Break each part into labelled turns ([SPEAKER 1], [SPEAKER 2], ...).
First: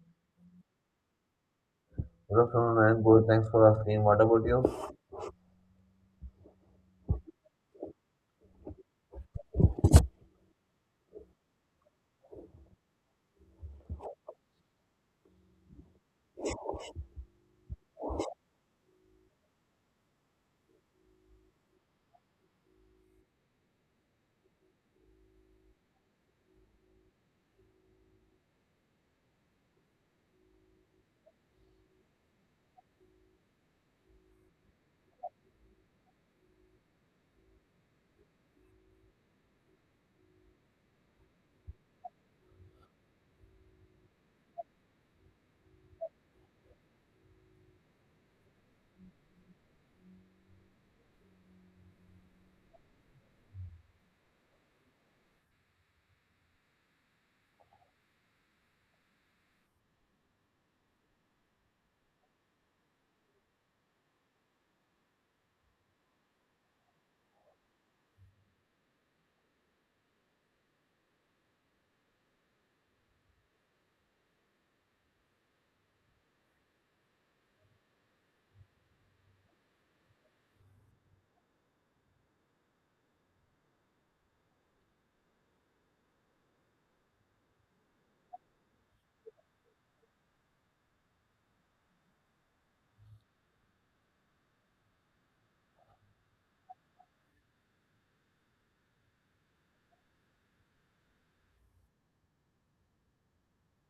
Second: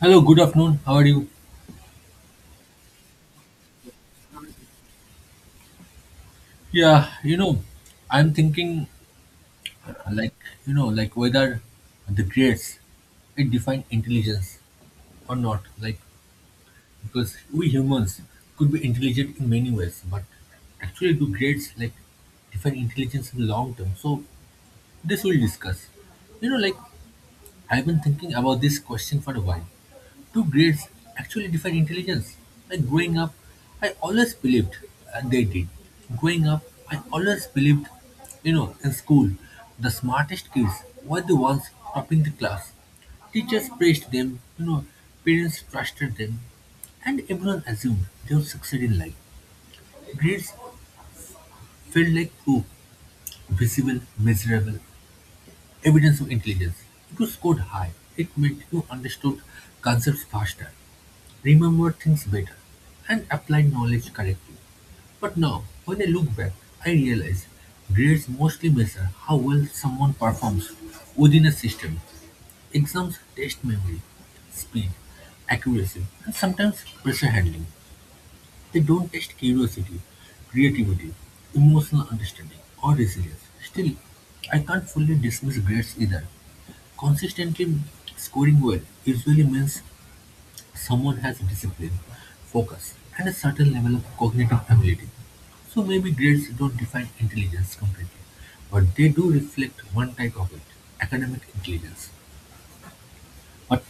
[SPEAKER 1] Hello, good afternoon. How are you?
[SPEAKER 2] Good afternoon, I'm good. Thanks for asking. What about you?
[SPEAKER 1] Yeah, you know, I'm thinking like, whether the grades it define intelligence or not. Like because we humans could be intelligent in many ways, but actually do grades define intelligence in long term. So this we'll discuss. You know, like I've been thinking about this question for a while. Do grades actually define intelligence? Like growing up, I always believed they did. Growing up, I always believed, in school, the smartest kids were the ones topping the class. Teachers praised them, parents trusted them, and everyone assumed they would succeed in life. Grades felt like proof, visible, measurable, evidence of intelligence. If you scored high, it meant you understood concepts faster, remembered things better, and applied knowledge correctly. But now, when I look back, I realize grades mostly measure how well someone performs within a system. Exams test memory, speed, accuracy, and sometimes pressure handling. They don't test curiosity, creativity, emotional understanding, or resilience. Still, I can't fully dismiss grades either. Consistently scoring well usually means someone has discipline, focus, and a certain level of cognitive ability. So maybe grades don't define intelligence completely, but they do reflect one type of it, academic intelligence. But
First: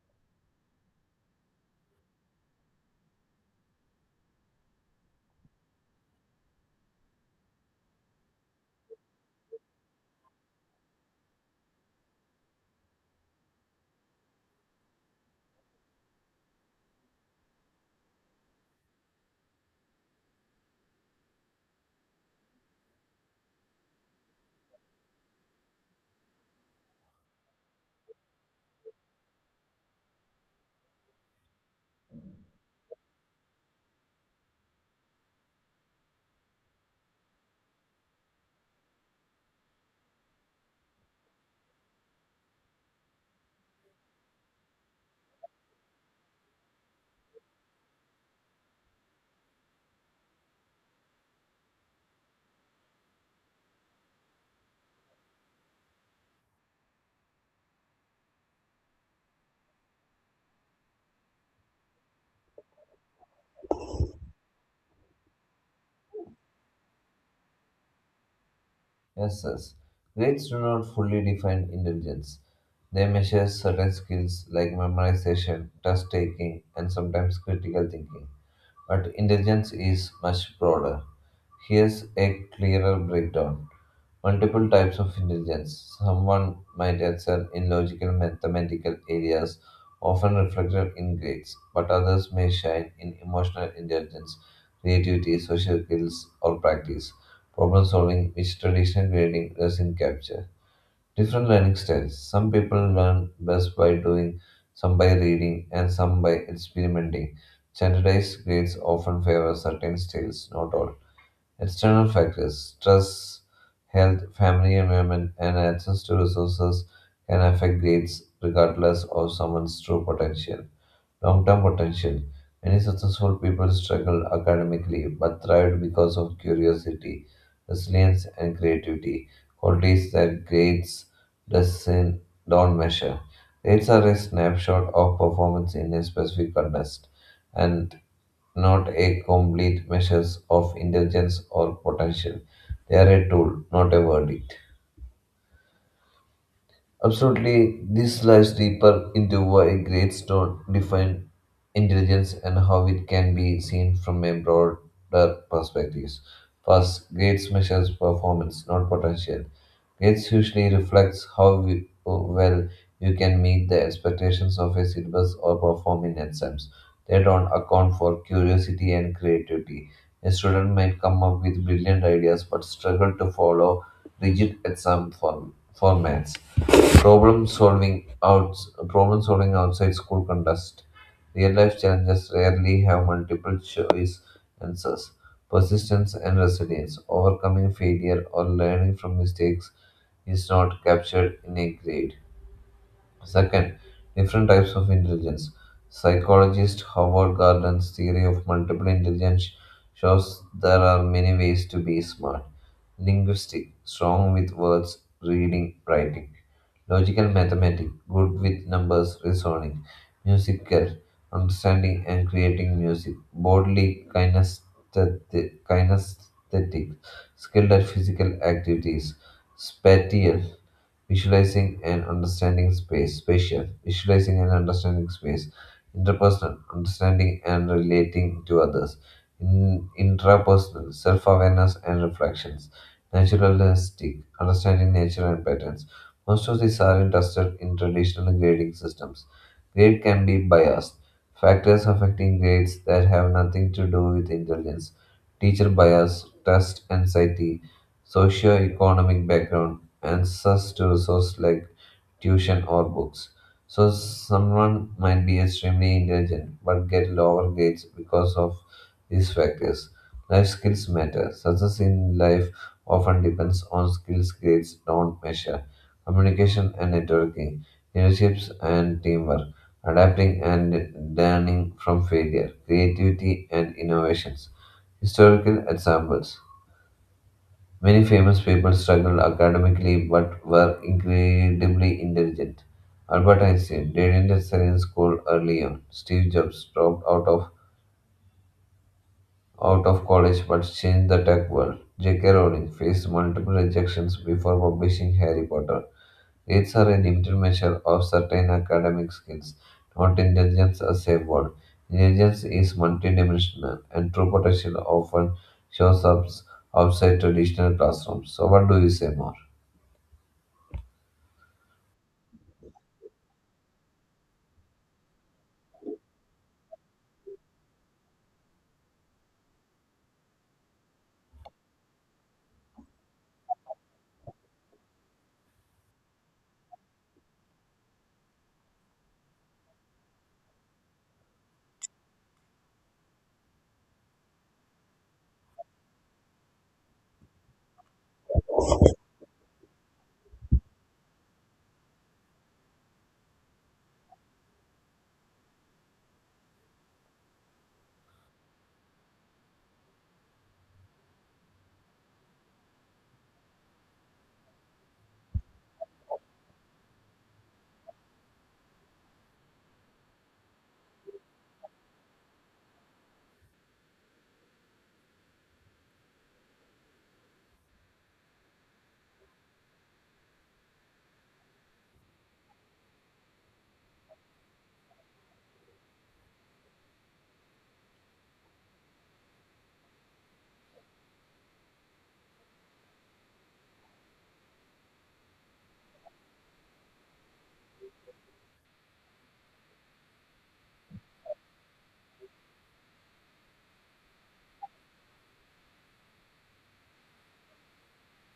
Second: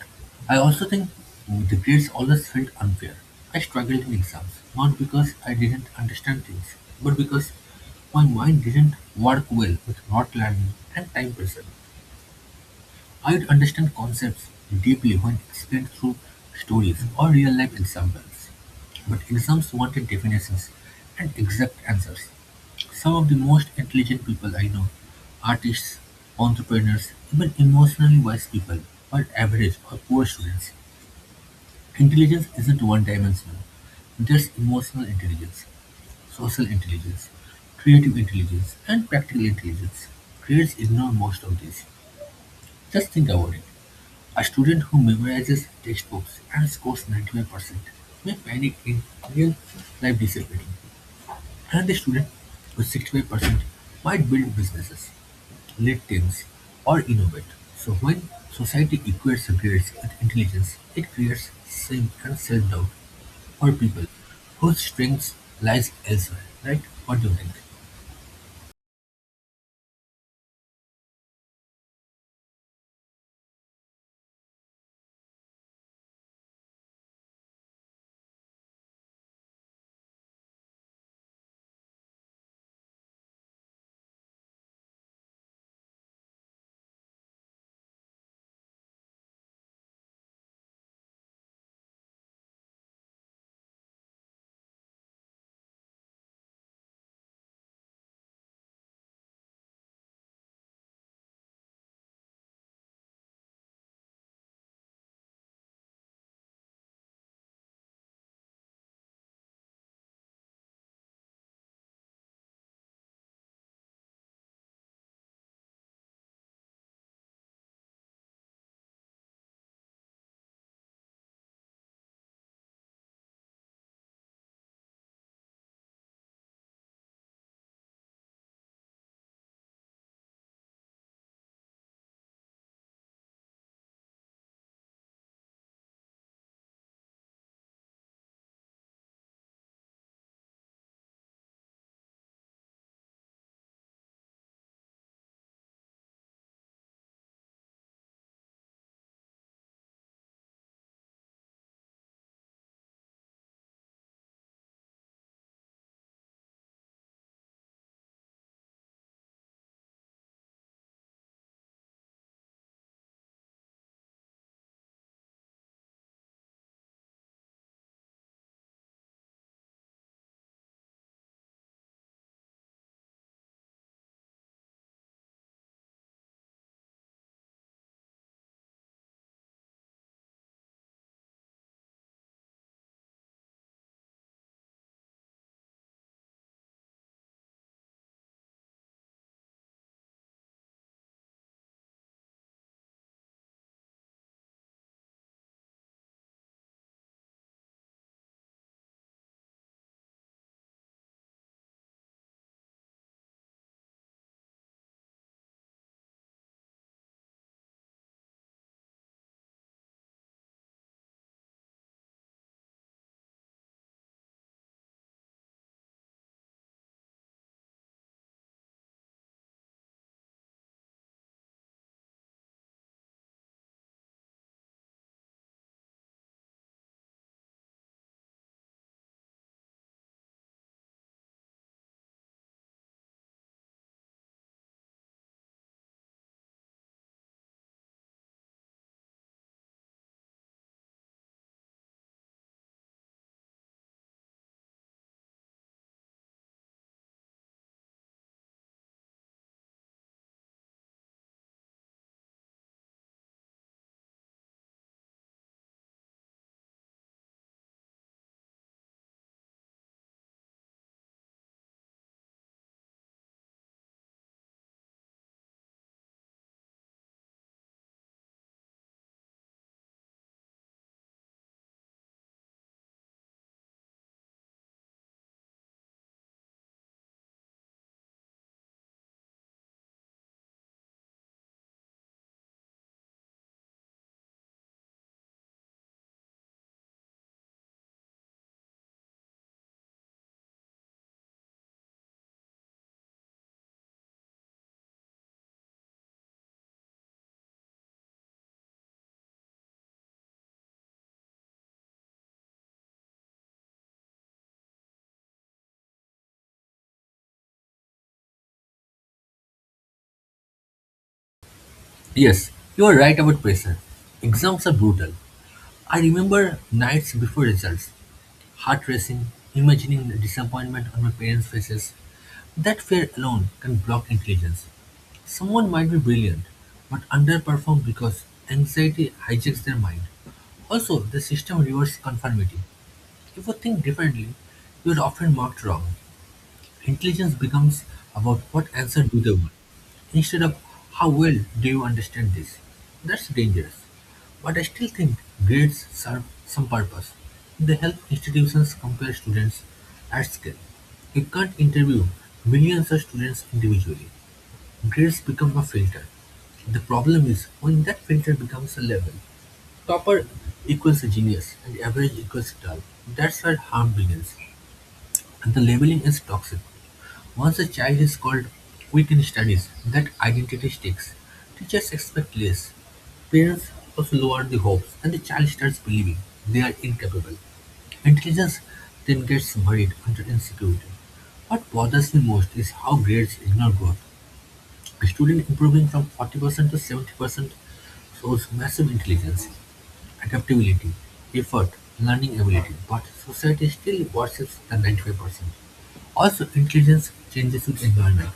[SPEAKER 1] I also think the grades always felt unfair. I struggled in exams, not because I didn't understand things, but because my mind didn't work well with not learning and time pressure. I'd understand concepts deeply when explained through stories or real-life examples. But exams wanted definitions and exact answers. Some of the most intelligent people I know, artists, entrepreneurs, even emotionally wise people, are average or poor students. Intelligence isn't one-dimensional. There's emotional intelligence, social intelligence, creative intelligence, and practical intelligence. Grades ignore most of these. Just think about it. A student who memorizes textbooks and scores 95% may panic in real-life discipline, and the student with 65% might build businesses, lead teams, or innovate. So when society equates grades with intelligence, it creates shame and self-doubt for people whose strengths lies elsewhere, right? What do you think?
[SPEAKER 2] Yes, yes. Grades do not fully define intelligence. They measure certain skills like memorization, test taking, and sometimes critical thinking. But intelligence is much broader. Here's a clearer breakdown. Multiple types of intelligence. Someone might excel in logical mathematical areas, often reflected in grades, but others may shine in emotional intelligence, creativity, social skills, or practice, problem solving, which traditional grading doesn't capture. Different learning styles. Some people learn best by doing, some by reading, and some by experimenting. Standardized grades often favor certain styles, not all. External factors, stress, health, family environment, and access to resources can affect grades regardless of someone's true potential long term potential. Many successful people struggled academically but thrived because of curiosity, resilience, and creativity, qualities that grades doesn't, don't measure. Grades are a snapshot of performance in a specific contest and not a complete measure of intelligence or potential. They are a tool, not a verdict. Absolutely, this lies deeper into why a great stone defines intelligence and how it can be seen from a broader perspective. First, grades measures performance, not potential. Grades usually reflects how well you can meet the expectations of a syllabus or perform in exams. They don't account for curiosity and creativity. A student might come up with brilliant ideas but struggle to follow rigid exam formats. Problem solving out Problem solving outside school contest. Real life challenges rarely have multiple choice answers. Persistence and resilience, overcoming failure or learning from mistakes is not captured in a grade. Second, different types of intelligence. Psychologist Howard Gardner's theory of multiple intelligence shows there are many ways to be smart. Linguistic, strong with words, reading, writing. Logical mathematic good with numbers, reasoning. Musical, understanding and creating music. Bodily kinesthetic, skilled at physical activities. Spatial, visualizing and understanding space, interpersonal, understanding and relating to others, intrapersonal, self awareness and reflections, naturalistic, understanding nature and patterns. Most of these are interested in traditional grading systems. Grade can be biased. Factors affecting grades that have nothing to do with intelligence, teacher bias, test anxiety, socio-economic background, access to resources like tuition or books. So someone might be extremely intelligent but get lower grades because of these factors. Life skills matter. Success in life often depends on skills grades don't measure. Communication and networking, leaderships and teamwork, adapting and learning from failure, creativity and innovations. Historical examples. Many famous people struggled academically but were incredibly intelligent. Albert Einstein didn't excel in school early on. Steve Jobs dropped out of college but changed the tech world. J.K. Rowling faced multiple rejections before publishing Harry Potter. Grades are a limited measure of certain academic skills, not intelligence as a whole. Intelligence is multidimensional, and true potential often shows up outside traditional classrooms. So, what do you say more?
[SPEAKER 1] Yes, you are right about pressure. Exams are brutal. I remember nights before results, heart-racing, imagining the disappointment on my parents' faces. That fear alone can block intelligence. Someone might be brilliant, but underperform because anxiety hijacks their mind. Also, the system rewards conformity. If you think differently, you are often marked wrong. Intelligence becomes about what answer do they want, instead of "How well do you understand this?" That's dangerous. But I still think grades serve some purpose. They help institutions compare students at scale. You can't interview millions of students individually. Grades become a filter. The problem is when that filter becomes a level, topper equals a genius and average equals dull. That's where harm begins. And the labeling is toxic. Once a child is called weak in studies, that identity sticks. Teachers expect less. Parents also lower the hopes, and the child starts believing they are incapable. Intelligence then gets buried under insecurity. What bothers me most is how grades ignore growth. A student improving from 40% to 70% shows massive intelligence, adaptability, effort, learning ability, but society still worships the 95%. Also, intelligence changes with environment.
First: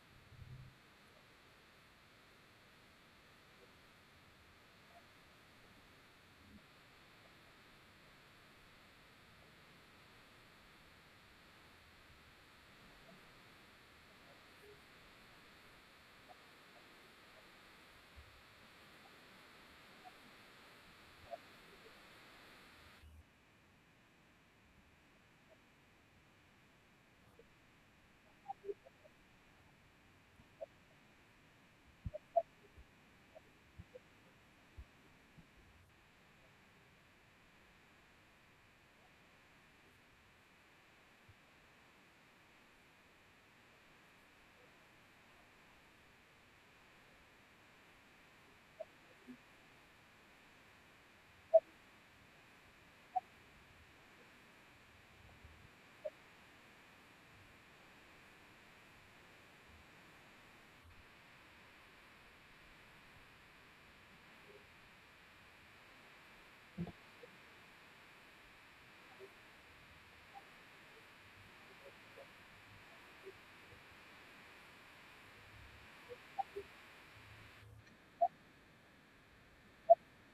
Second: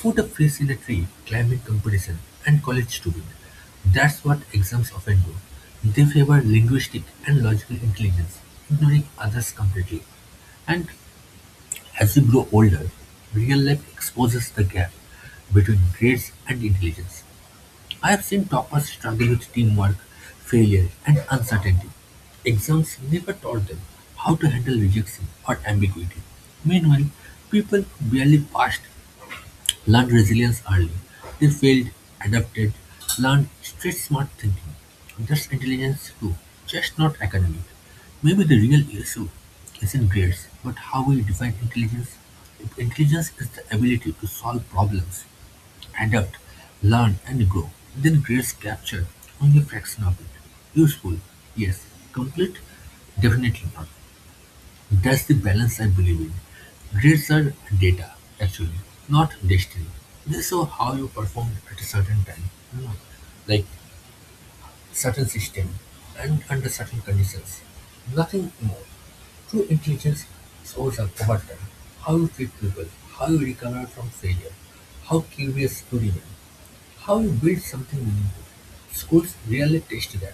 [SPEAKER 1] Put a fish in a tree, climbing competition, and college student. That's what exams often do. They favor linguistic and logical intelligence, ignoring others completely. And as you grow older, real life exposes the gap between grades and intelligence. I have seen toppers struggle with teamwork, failure, and uncertainty. Exams never taught them how to handle rejection or ambiguity. Meanwhile, people barely passed learned resilience early. They failed, adapted, learned street smart thinking. That's intelligence too, just not academic. Maybe the real issue isn't grades, but how we define intelligence. If intelligence is the ability to solve problems, adapt, learn, and grow, then grades capture only a fraction of it. Useful, yes. Complete, definitely not. That's the balance I believe in. Grades are data, actually, not destiny. They show how you performed at a certain time, you know, like certain system and under certain conditions. Nothing more. True intelligence shows up over time. How you treat people, how you recover from failure, how curious you remain, how you build something meaningful. Schools really test that.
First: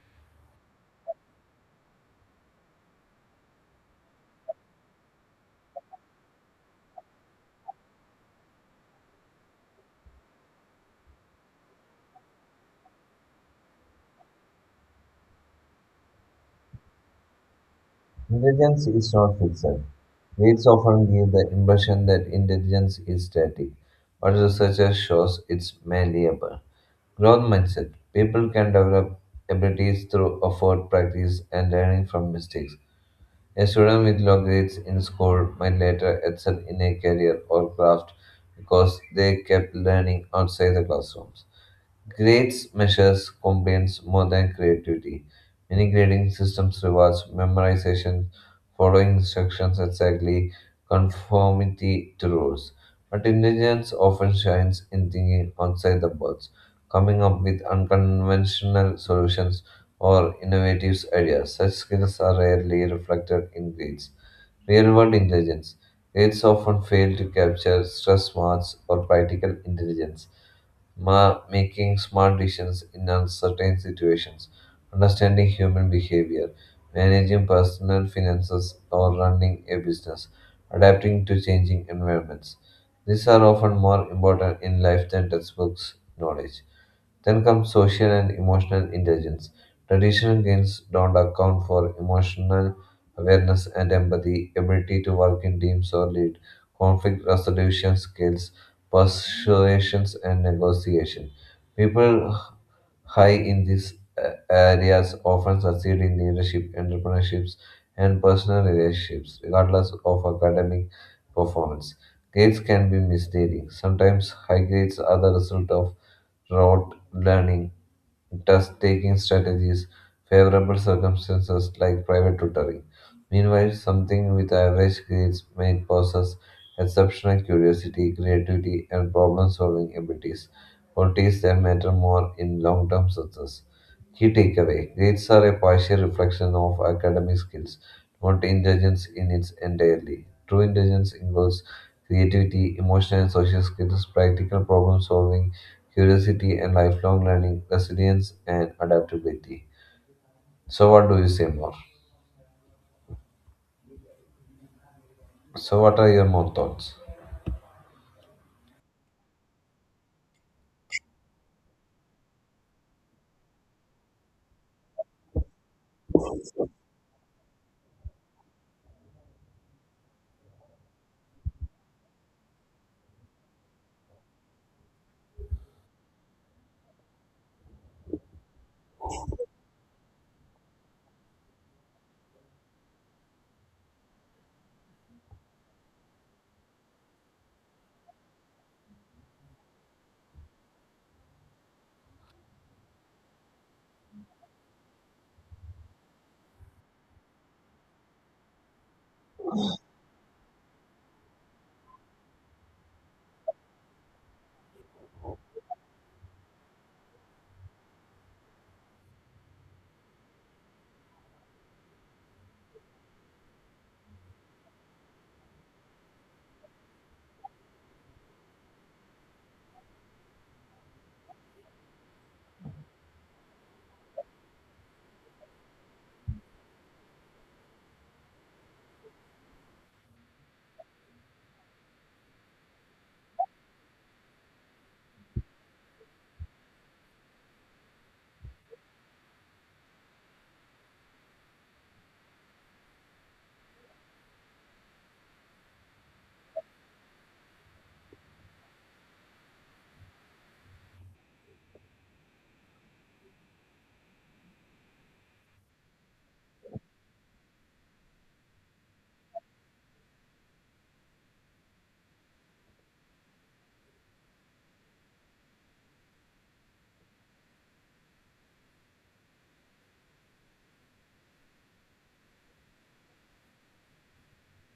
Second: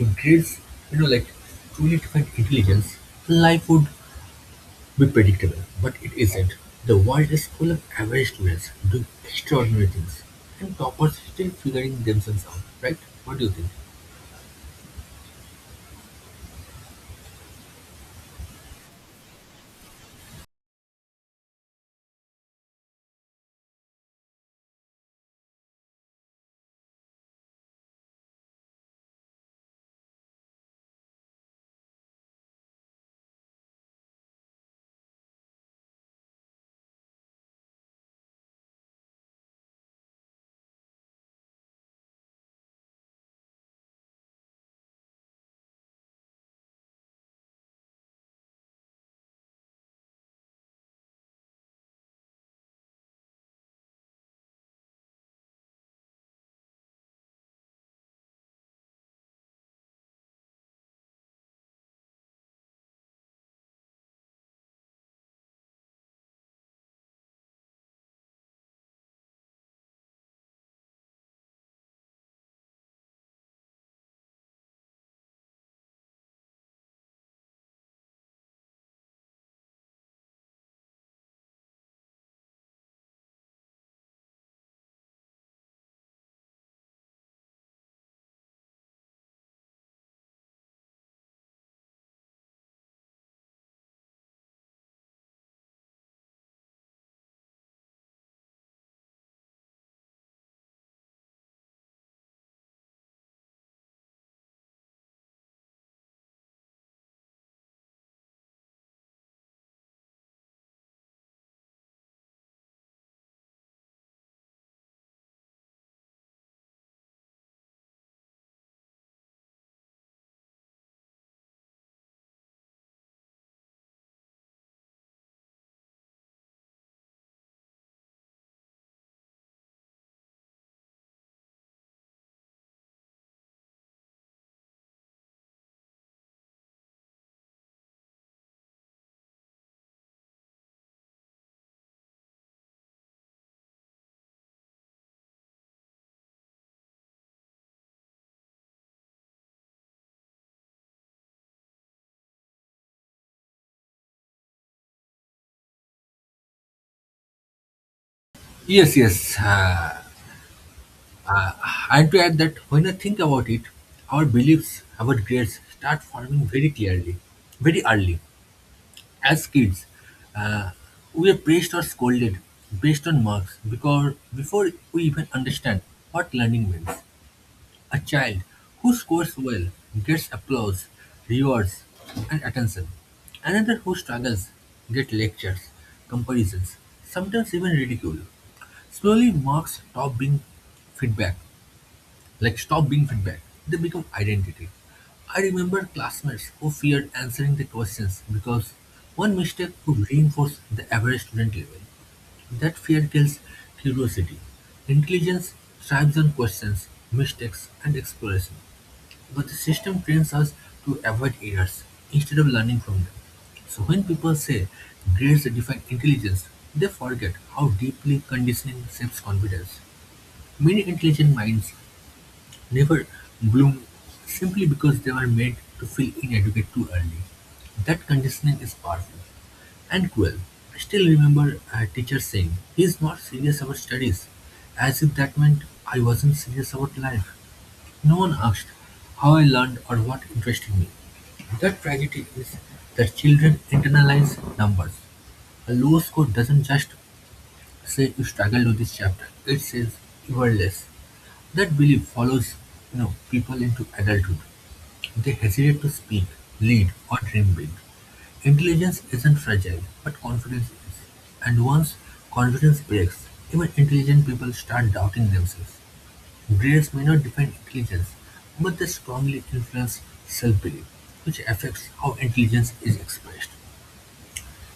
[SPEAKER 1] If grades, you know, like truly define intelligence, life would be predictable, but it isn't. The world is full of average students doing extraordinary things, and toppers still figuring themselves out, right? What do you think?
[SPEAKER 2] Intelligence is not fixed. Weights often give the impression that intelligence is static, but research shows it's malleable. Growth mindset. People can develop abilities through effort, practice, and learning from mistakes. A student with low grades in school might later excel in a career or craft because they kept learning outside the classroom. Grades measures compliance more than creativity. Many grading systems rewards memorization, following instructions exactly, conformity to rules. But intelligence often shines in thinking outside the box, coming up with unconventional solutions or innovative ideas. Such skills are rarely reflected in grades. Real world intelligence. Aids often fail to capture stress smarts or practical intelligence, making smart decisions in uncertain situations, understanding human behavior, managing personal finances, or running a business, adapting to changing environments. These are often more important in life than textbooks knowledge. Then comes social and emotional intelligence. Traditional games don't account for emotional awareness and empathy, ability to work in teams or lead, conflict resolution skills, persuasions, and negotiation. People high in these areas often succeed in leadership, entrepreneurships, and personal relationships, regardless of academic performance. Grades can be misleading. Sometimes high grades are the result of rote learning, test taking strategies, favorable circumstances like private tutoring. Meanwhile, something with average grades may possess exceptional curiosity, creativity, and problem solving abilities qualities that matter more in long term success. Key takeaway Grades are a partial reflection of academic skills, not intelligence in its entirely. True intelligence includes creativity, emotional and social skills, practical problem solving, curiosity and lifelong learning, resilience and adaptability. So, what do you say more? So, what are your more thoughts?
[SPEAKER 1] Yes, yes. And to add that, when I think about it, our beliefs about grades start forming very clearly, very early. As kids, we are praised or scolded based on marks because before we even understand what learning means. A child who scores well gets applause, rewards, and attention. Another who struggles gets lectures, comparisons, sometimes even ridicule. Slowly, marks stop being feedback, like stop being feedback. They become identity. I remember classmates who feared answering the questions because one mistake could reinforce the average student level. That fear kills curiosity. Intelligence thrives on questions, mistakes, and exploration. But the system trains us to avoid errors instead of learning from them. So when people say grades define intelligence, they forget how deeply conditioning shapes confidence. Many intelligent minds never bloom simply because they were made to feel inadequate too early. That conditioning is powerful and cruel. I still remember a teacher saying, he is not serious about studies, as if that meant I wasn't serious about life. No one asked how I learned or what interested me. The tragedy is that children internalize numbers. A low score doesn't just say you struggled with this chapter, it says you were less. That belief follows people into adulthood. They hesitate to speak, lead, or dream big. Intelligence isn't fragile, but confidence is. And once confidence breaks, even intelligent people start doubting themselves. Grades may not define intelligence, but they strongly influence self-belief, which affects how intelligence is expressed.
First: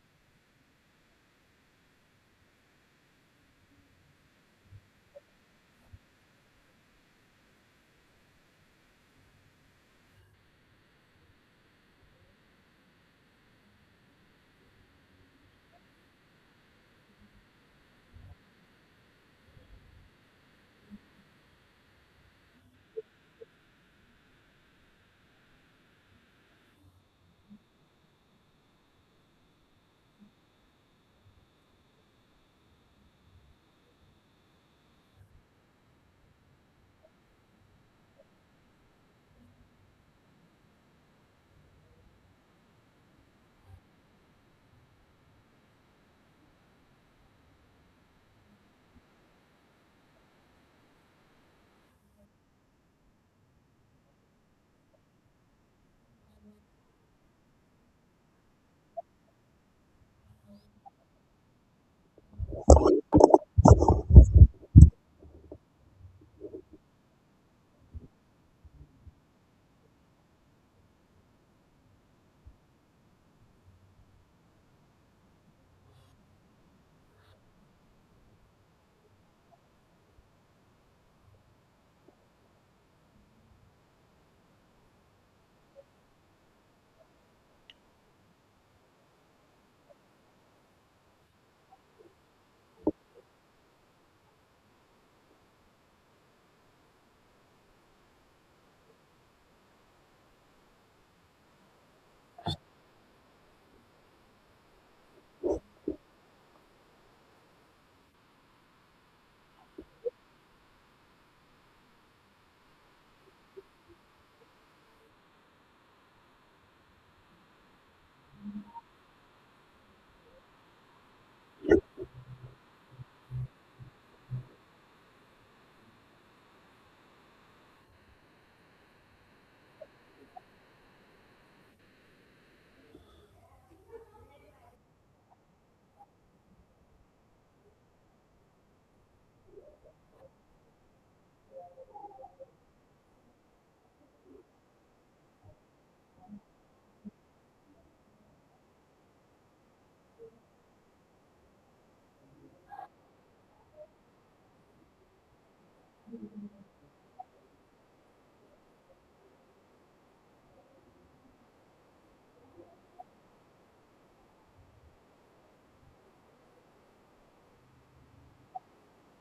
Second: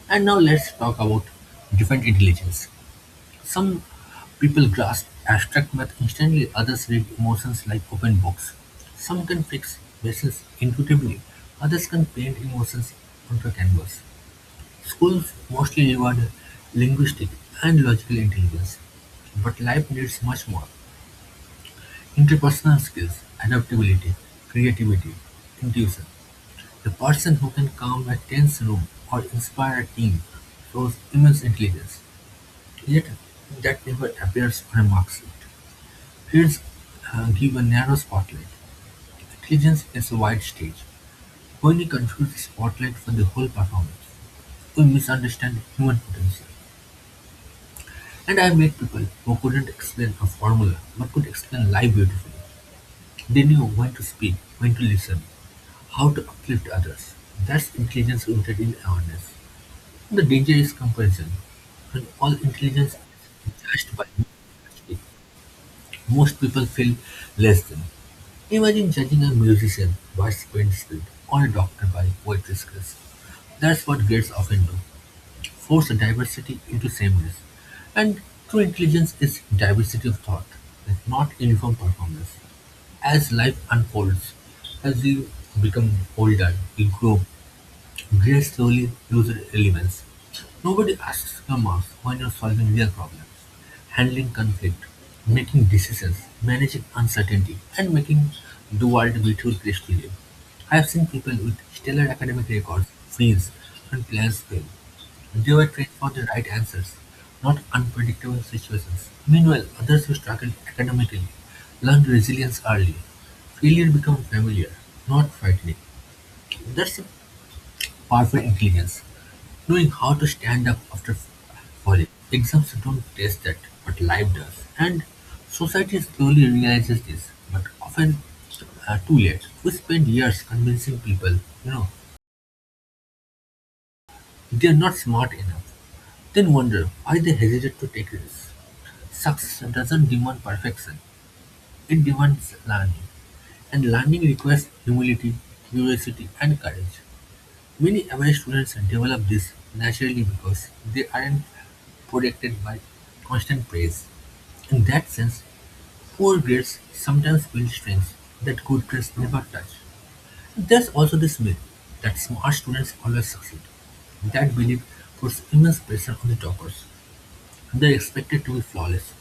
[SPEAKER 1] And now let's talk about different intelligence. Some people grasp abstract math instantly, others read emotions like open books. Some can fix bases intuitively, others can paint emotions onto a canvas. Schools mostly reward linguistic and logical intelligence, but life needs much more. Interpersonal skills, adaptability, creativity, intuition. The person who can calm a tense room or inspire a team shows immense intelligence, yet that never appears on a mark sheet. Fears give a narrow spotlight. Intelligence is a wide stage. When we confuse the spotlight for the whole performance, we misunderstand human potential. And I met people who couldn't explain a formula but could explain life beautifully. They knew when to speak, when to listen, how to uplift others, that's intelligence rooted in awareness. The danger is comparison. When all intelligence is judged by one yardstick, most people feel less than. Imagine judging a musician by sprint speed or a doctor by poetry skills. That's what grades often do. Force diversity into sameness. And true intelligence is diversity of thought, and not uniform performance. As life unfolds, as you become older, you grow, very slowly used elements. Nobody asks your mouth when you're solving real problems, handling conflict, making decisions, managing uncertainty, and making the world a beautiful place to live. I have seen people with stellar academic records, friends, and plans fail. They were trained for the right answers, not unpredictable situations. Meanwhile, others who struggled academically learned resilience early. Failure became familiar, not frightening. That's a powerful intelligence. Knowing how to stand up after falling. Exams don't test that, but life does. And society slowly realizes this, but often too late. We spend years convincing people, you know, they're not smart enough. Then wonder why they hesitate to take risks. Success doesn't demand perfection. It demands learning. And learning requires humility, curiosity, and courage. Many away students develop this naturally because they aren't protected by constant praise. In that sense, poor grades sometimes build strengths that good grades never touch. There's also this myth that smart students always succeed. That belief puts immense pressure on the toppers. They're expected to be flawless.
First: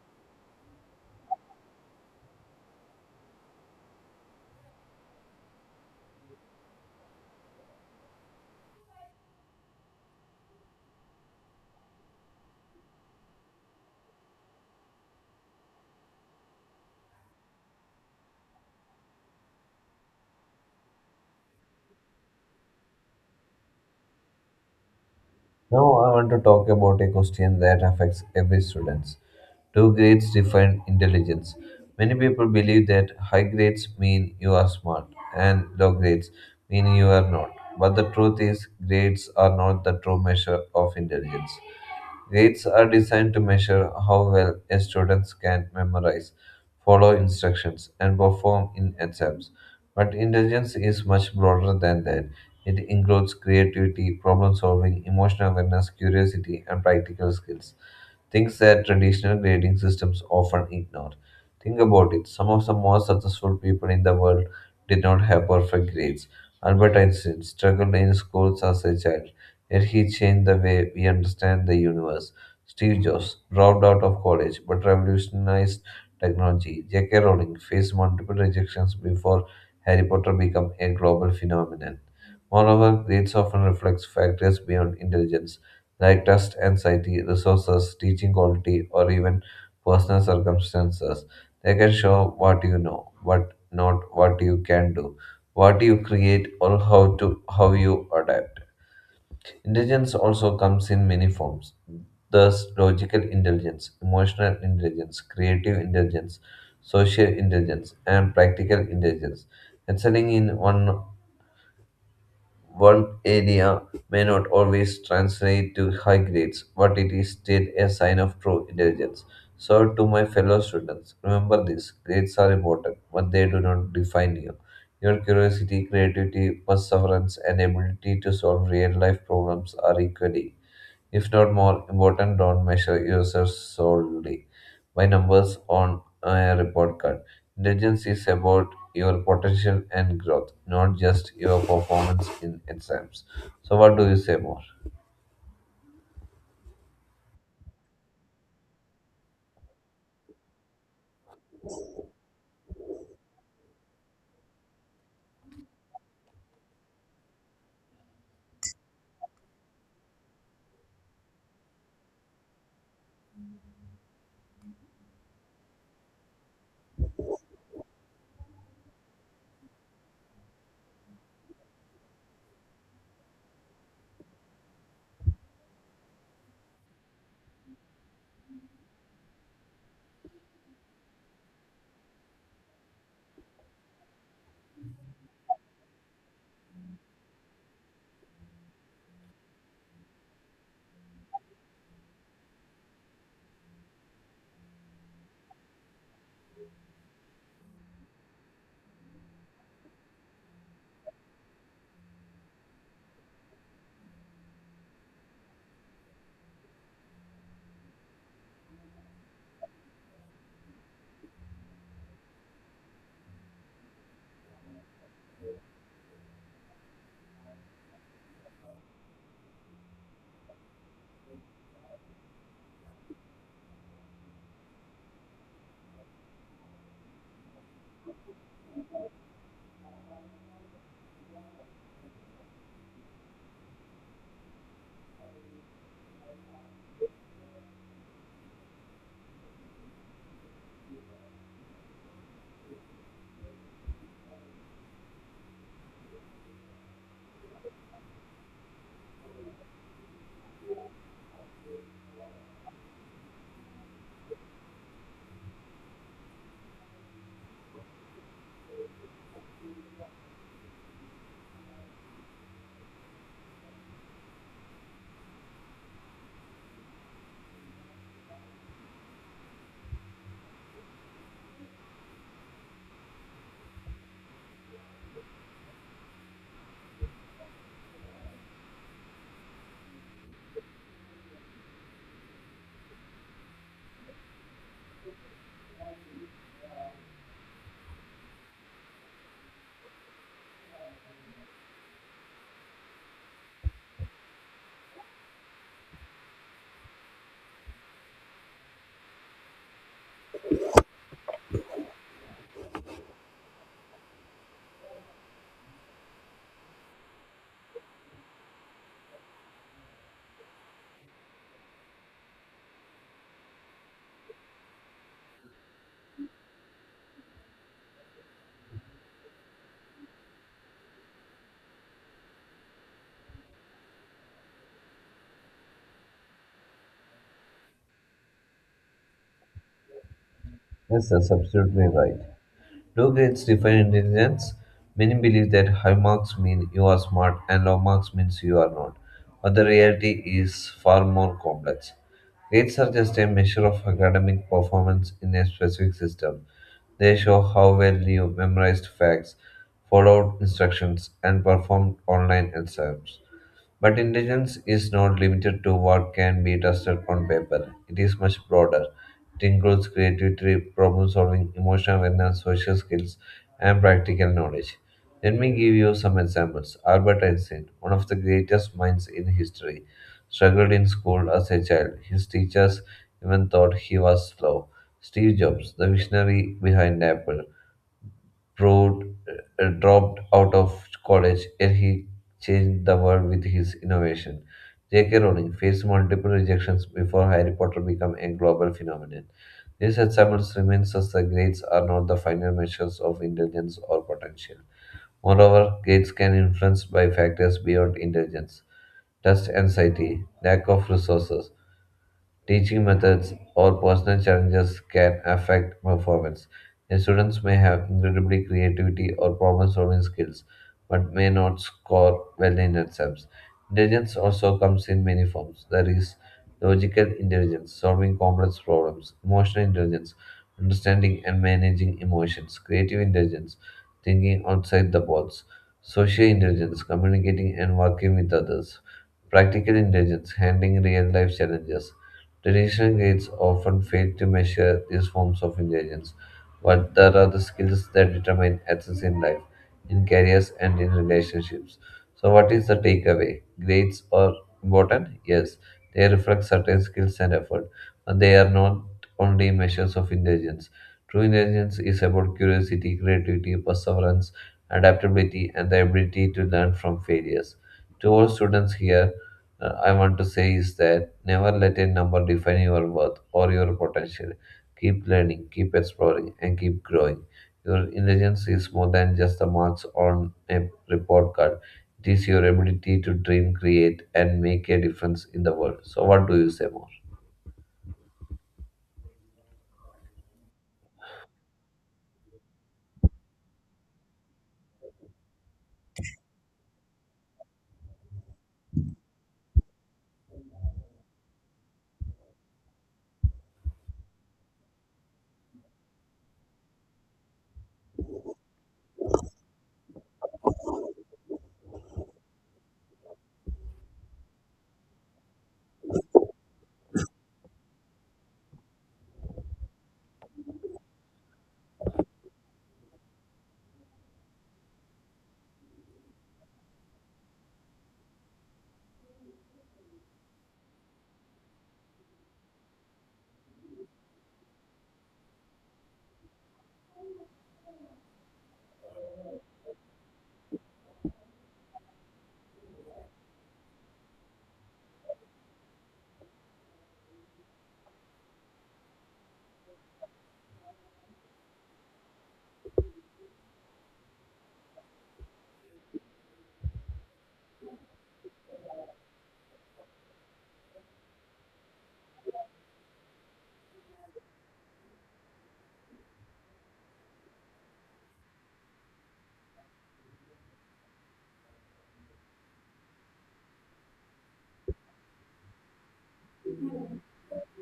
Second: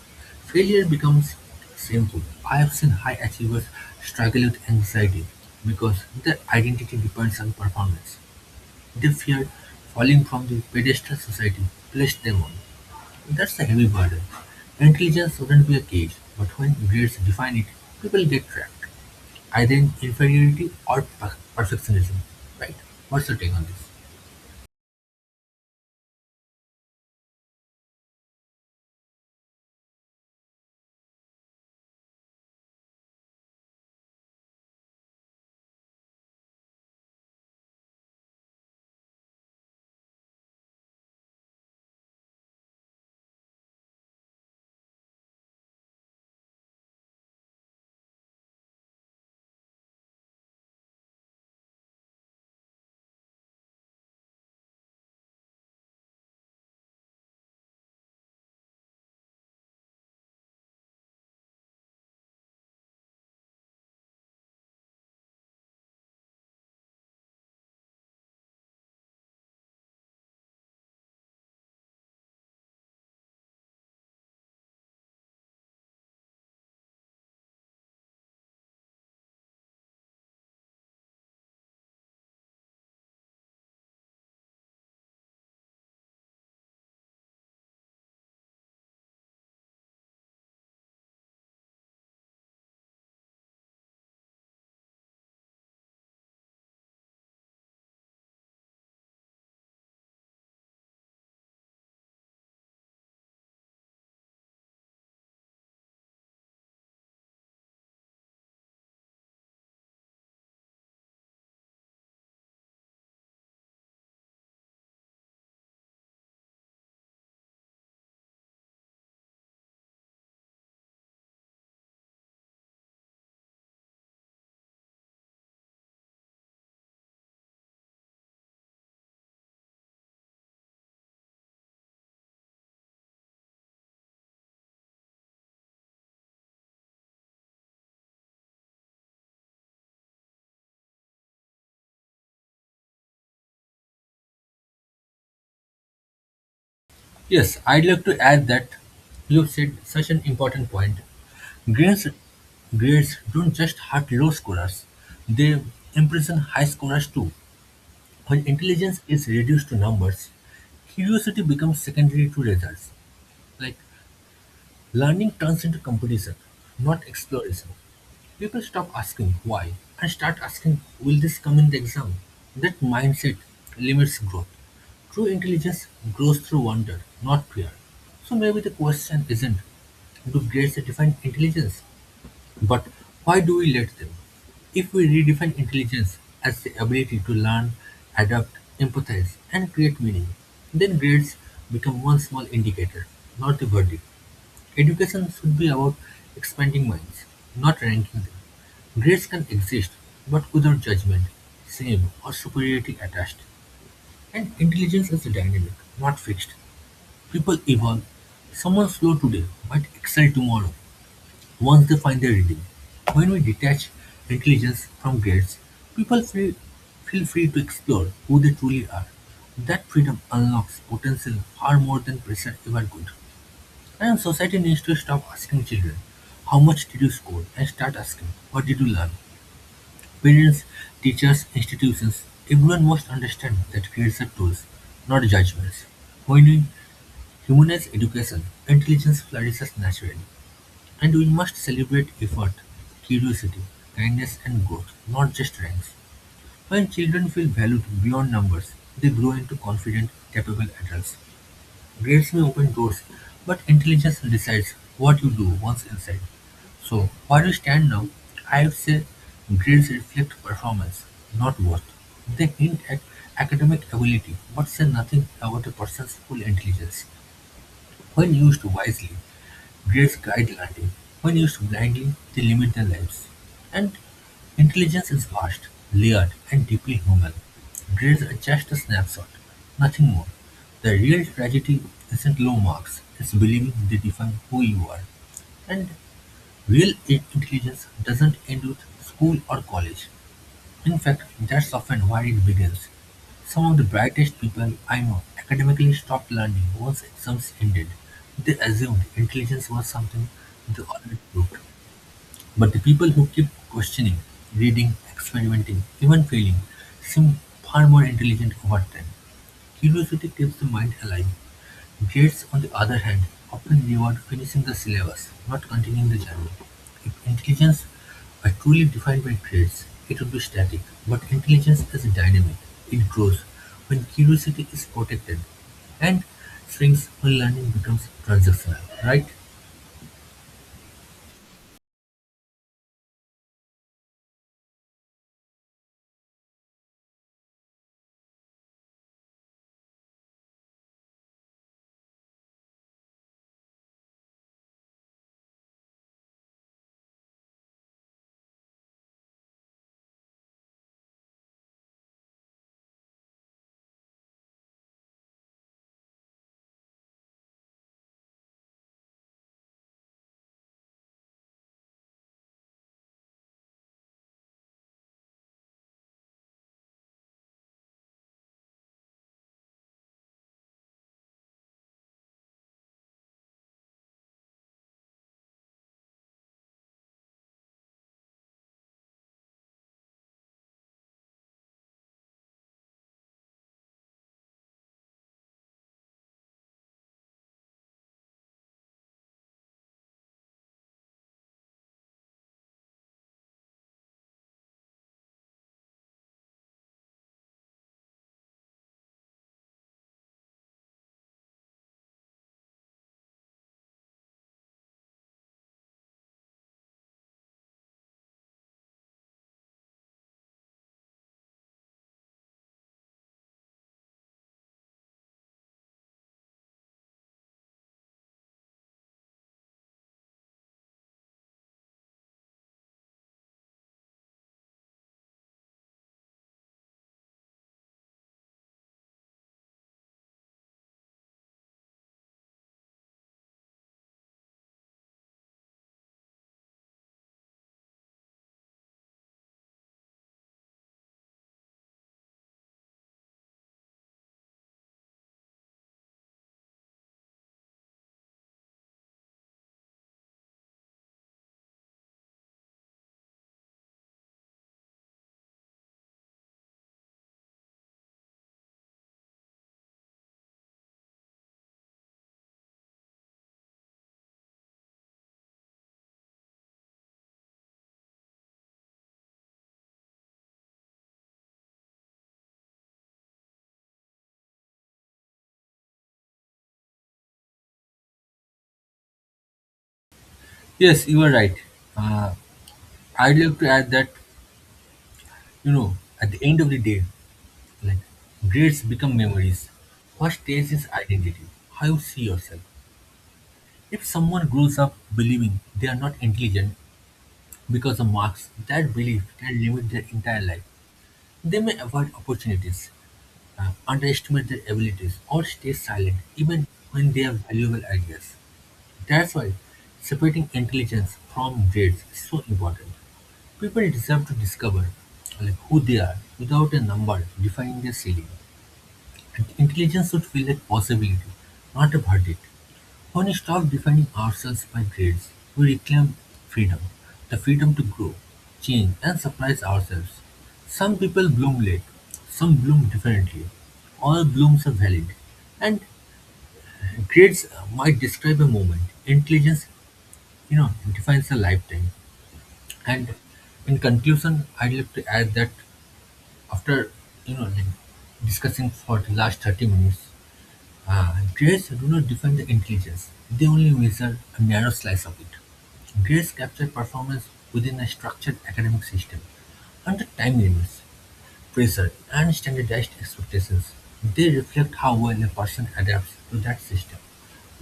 [SPEAKER 1] Failure becomes shameful. I have seen high achievers struggle with anxiety because their identity depends on performance. They feared falling from the pedestal society placed them on. That's a heavy burden. Intelligence shouldn't be a cage, but when grades define it, people get trapped, either in inferiority or perfectionism. Right? What's your take on this?
[SPEAKER 2] Now I want to talk about a question that affects every student. Do grades define intelligence? Many people believe that high grades mean you are smart and low grades mean you are not. But the truth is, grades are not the true measure of intelligence. Grades are designed to measure how well a student can memorize, follow instructions, and perform in exams. But intelligence is much broader than that. It includes creativity, problem solving, emotional awareness, curiosity, and practical skills things that traditional grading systems often ignore. Think about it some of the most successful people in the world did not have perfect grades. Albert Einstein struggled in schools as a child, yet he changed the way we understand the universe. Steve Jobs dropped out of college but revolutionized technology. J.K. Rowling faced multiple rejections before Harry Potter became a global phenomenon. Moreover, grades often reflect factors beyond intelligence like trust, anxiety, resources, teaching quality, or even personal circumstances. They can show what you know, but not what you can do, what you create, or how you adapt. Intelligence also comes in many forms. Thus, logical intelligence, emotional intelligence, creative intelligence, social intelligence, and practical intelligence. Excelling in one area may not always translate to high grades, but it is still a sign of true intelligence. So, to my fellow students, remember this grades are important, but they do not define you. Your curiosity, creativity, perseverance, and ability to solve real life problems are equally if not more important, don't measure yourself solely by numbers on a report card. Intelligence is about your potential and growth, not just your performance in exams. So, what do you say more?
[SPEAKER 1] Yes, I'd like to add that you've said such an important point. Grades, grades don't just hurt low scorers, they imprison high scorers too. When intelligence is reduced to numbers, curiosity becomes secondary to results. Like Learning turns into competition, not exploration. People stop asking why and start asking, will this come in the exam? That mindset limits growth. True intelligence grows through wonder, not fear. So maybe the question isn't do grades define intelligence, but why do we let them? If we redefine intelligence as the ability to learn, adapt, empathize, and create meaning, then grades become one small indicator, not the verdict. Education should be about expanding minds, not ranking them. Grades can exist, but without judgment, shame, or superiority attached. And intelligence is dynamic, not fixed. People evolve. Someone slow today might excel tomorrow once they find their reading. When we detach intelligence from grades, people feel free to explore who they truly are. That freedom unlocks potential far more than pressure ever could. And society needs to stop asking children, how much did you score? And start asking, what did you learn? Parents, teachers, institutions, everyone must understand that grades are tools, not judgments. When we humanize education, intelligence flourishes naturally. And we must celebrate effort, curiosity, kindness, and growth, not just ranks. When children feel valued beyond numbers, they grow into confident, capable adults. Grades may open doors, but intelligence decides what you do once inside. So where we stand now, I'd say grades reflect performance, not worth. They hint at academic ability, but say nothing about a person's full intelligence when used wisely. Grave guideline: when used blindly, they limit their lives. And intelligence is vast, layered, and deeply human. Grades are just a snapshot, nothing more. The real tragedy isn't low marks, it's believing they define who you are. And real intelligence doesn't end with school or college. In fact, that's often where it begins. Some of the brightest people I know academically stopped learning once exams ended. They assumed intelligence was something they already proved. But the people who keep questioning, reading, experimenting, even failing, seem far more intelligent over time. Curiosity keeps the mind alive. Grades, on the other hand, often reward finishing the syllabus, not continuing the journey. If intelligence were truly defined by grades, it would be static, but intelligence is dynamic. It grows when curiosity is protected and shrinks when learning becomes transactional, right?
[SPEAKER 2] Yes, that's absolutely right. Do grades define intelligence? Many believe that high marks mean you are smart and low marks means you are not. But the reality is far more complex. Grades are just a measure of academic performance in a specific system. They show how well you memorized facts, followed instructions, and performed online exams. But intelligence is not limited to what can be tested on paper. It is much broader. It includes creativity, problem solving, emotional awareness, social skills, and practical knowledge. Let me give you some examples. Albert Einstein, one of the greatest minds in history, struggled in school as a child. His teachers even thought he was slow. Steve Jobs, the visionary behind Apple, Proud dropped out of college, yet he changed the world with his innovation. J.K. Rowling faced multiple rejections before Harry Potter became a global phenomenon. These examples reminds us that grades are not the final measures of intelligence or potential. Moreover, grades can influence by factors beyond intelligence, test anxiety, lack of resources, teaching methods, or personal challenges can affect performance. The students may have incredibly creativity or problem-solving skills, but may not score well in exams. Intelligence also comes in many forms. There is logical intelligence, solving complex problems, emotional intelligence, understanding and managing emotions, creative intelligence, thinking outside the box, social intelligence, communicating and working with others, practical intelligence, handling real life challenges, traditional grades often fail to measure these forms of intelligence, but there are the skills that determine access in life, in careers, and in relationships. So, what is the takeaway? Grades are important, yes, they reflect certain skills and effort, but they are not only measures of intelligence. True intelligence is about curiosity, creativity, perseverance, adaptability, and the ability to learn from failures. To all students here, I want to say is that never let a number define your worth or your potential. Keep learning, keep exploring, and keep growing. Your intelligence is more than just the marks on a report card. It is your ability to dream, create, and make a difference in the world. So, what do you say more?
[SPEAKER 1] Yes, you are right. Uh, I'd like to add that, you know, at the end of the day, like, grades become memories. What stays is identity, how you see yourself. If someone grows up believing they are not intelligent because of marks, that belief can limit their entire life. They may avoid opportunities, underestimate their abilities, or stay silent even when they have valuable ideas. That's why separating intelligence from grades is so important. People deserve to discover, like, who they are without a number defining their ceiling. And intelligence should feel like possibility, not a verdict. When we stop defining ourselves by grades, we reclaim freedom, the freedom to grow, change, and surprise ourselves. Some people bloom late, some bloom differently. All blooms are valid. And grades might describe a moment. Intelligence, you know, defines a lifetime. And in conclusion, I'd like to add that after, you know, like, discussing for the last 30 minutes, grays do not define the intelligence, they only measure a narrow slice of it. Grays capture performance within a structured academic system under time limits, pressure, and standardized expectations. They reflect how well a person adapts to that system,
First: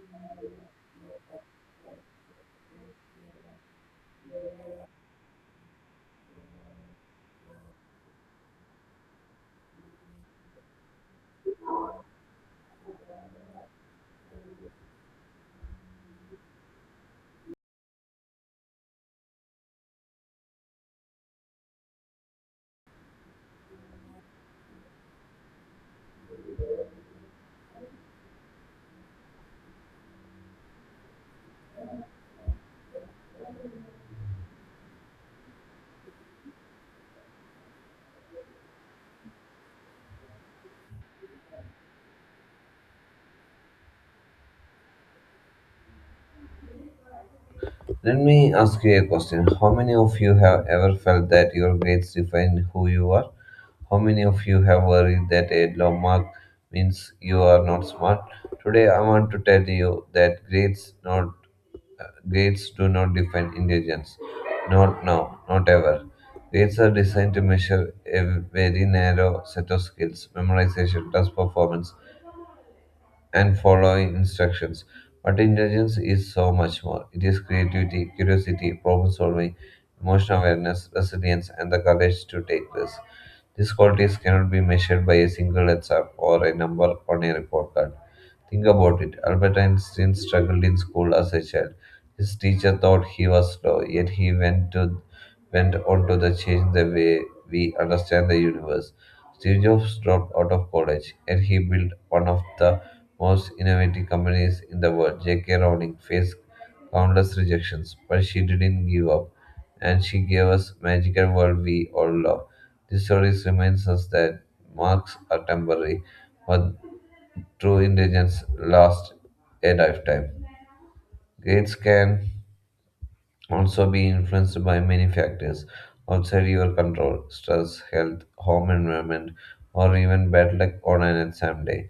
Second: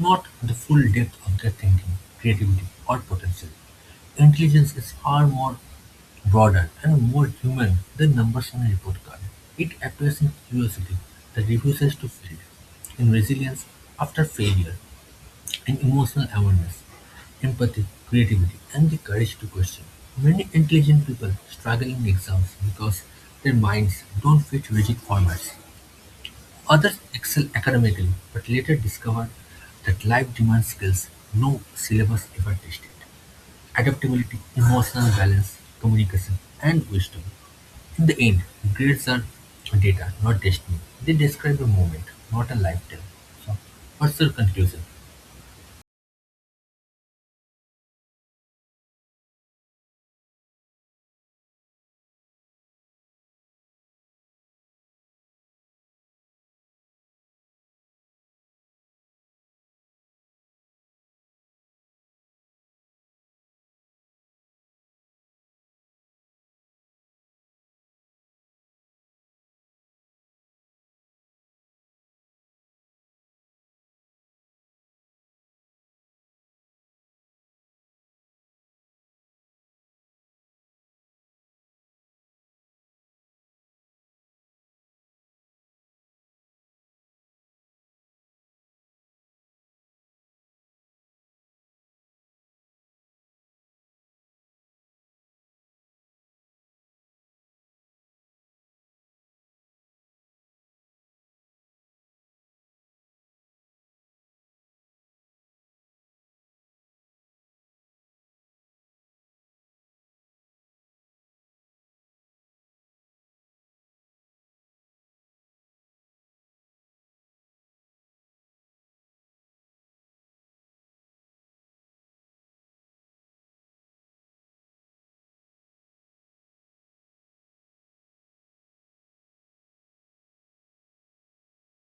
[SPEAKER 1] not the full depth of their thinking, creativity, or potential. Intelligence is far more broader and more human than numbers on a report card. It appears in curiosity that refuses to fail, in resilience after failure, an emotional awareness, empathy, creativity, and the courage to question. Many intelligent people struggle in exams because their minds don't fit rigid formats. Others excel academically but later discover that life demands skills no syllabus ever tested. Adaptability, emotional balance, communication, and wisdom. In the end, grades are data, not destiny. They describe a moment, not a lifetime. So, what's your conclusion?
[SPEAKER 2] Let me ask you a question. How many of you have ever felt that your grades define who you are? How many of you have worried that a low mark means you are not smart? Today, I want to tell you that grades do not define intelligence. Not now, not ever. Grades are designed to measure a very narrow set of skills memorization, test performance, and following instructions. But intelligence is so much more. It is creativity, curiosity, problem solving, emotional awareness, resilience, and the courage to take risks. These qualities cannot be measured by a single exam or a number on a report card. Think about it. Albert Einstein struggled in school as a child. His teacher thought he was slow, yet he went on to the change the way we understand the universe. Steve Jobs dropped out of college, and he built one of the most innovative companies in the world. J.K. Rowling faced countless rejections, but she didn't give up, and she gave us magical world we all love. This story reminds us that marks are temporary, but true intelligence lasts a lifetime. Grades can also be influenced by many factors outside your control stress, health, home environment, or even bad luck on an exam day.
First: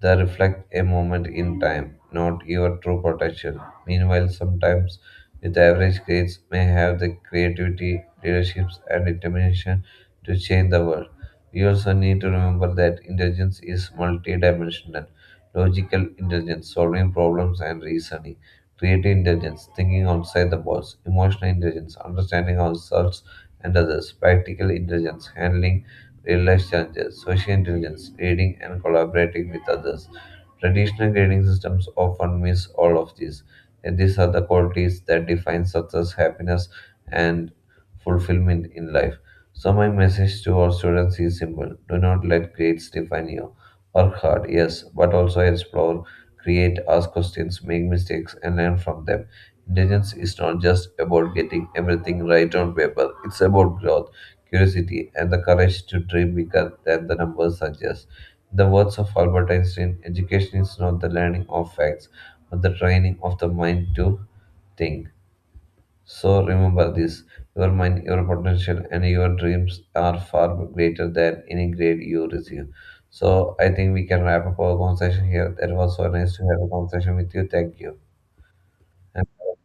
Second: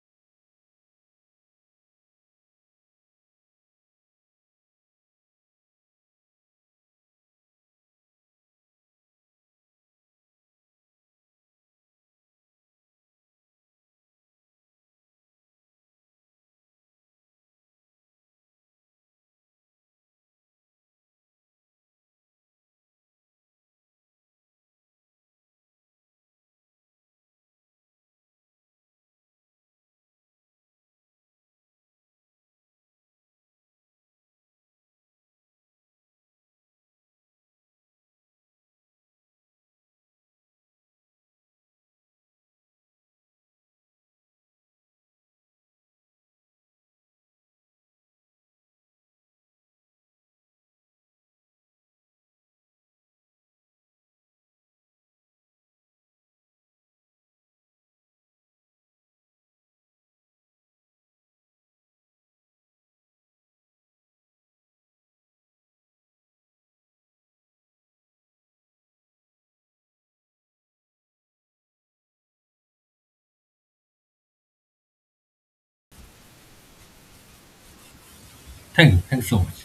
[SPEAKER 2] They reflect a moment in time, not your true potential. Meanwhile, sometimes with average grades may have the creativity, leadership, and determination to change the world. We also need to remember that intelligence is multidimensional, logical intelligence, solving problems and reasoning creative intelligence, thinking outside the box, emotional intelligence, understanding ourselves and others, practical intelligence, handling real life challenges, social intelligence, leading and collaborating with others. Traditional grading systems often miss all of these, and these are the qualities that define success, happiness, and fulfillment in life. So, my message to our students is simple do not let grades define you. Work hard, yes, but also explore, create, ask questions, make mistakes, and learn from them. Intelligence is not just about getting everything right on paper, it's about growth, curiosity, and the courage to dream bigger than the numbers suggest. In the words of Albert Einstein, education is not the learning of facts, but the training of the mind to think. So remember this your mind, your potential, and your dreams are far greater than any grade you receive. So I think we can wrap up our conversation here. That was so nice to have a conversation with you. Thank you.
[SPEAKER 1] Thank you. Thanks so
[SPEAKER 2] And
[SPEAKER 1] much.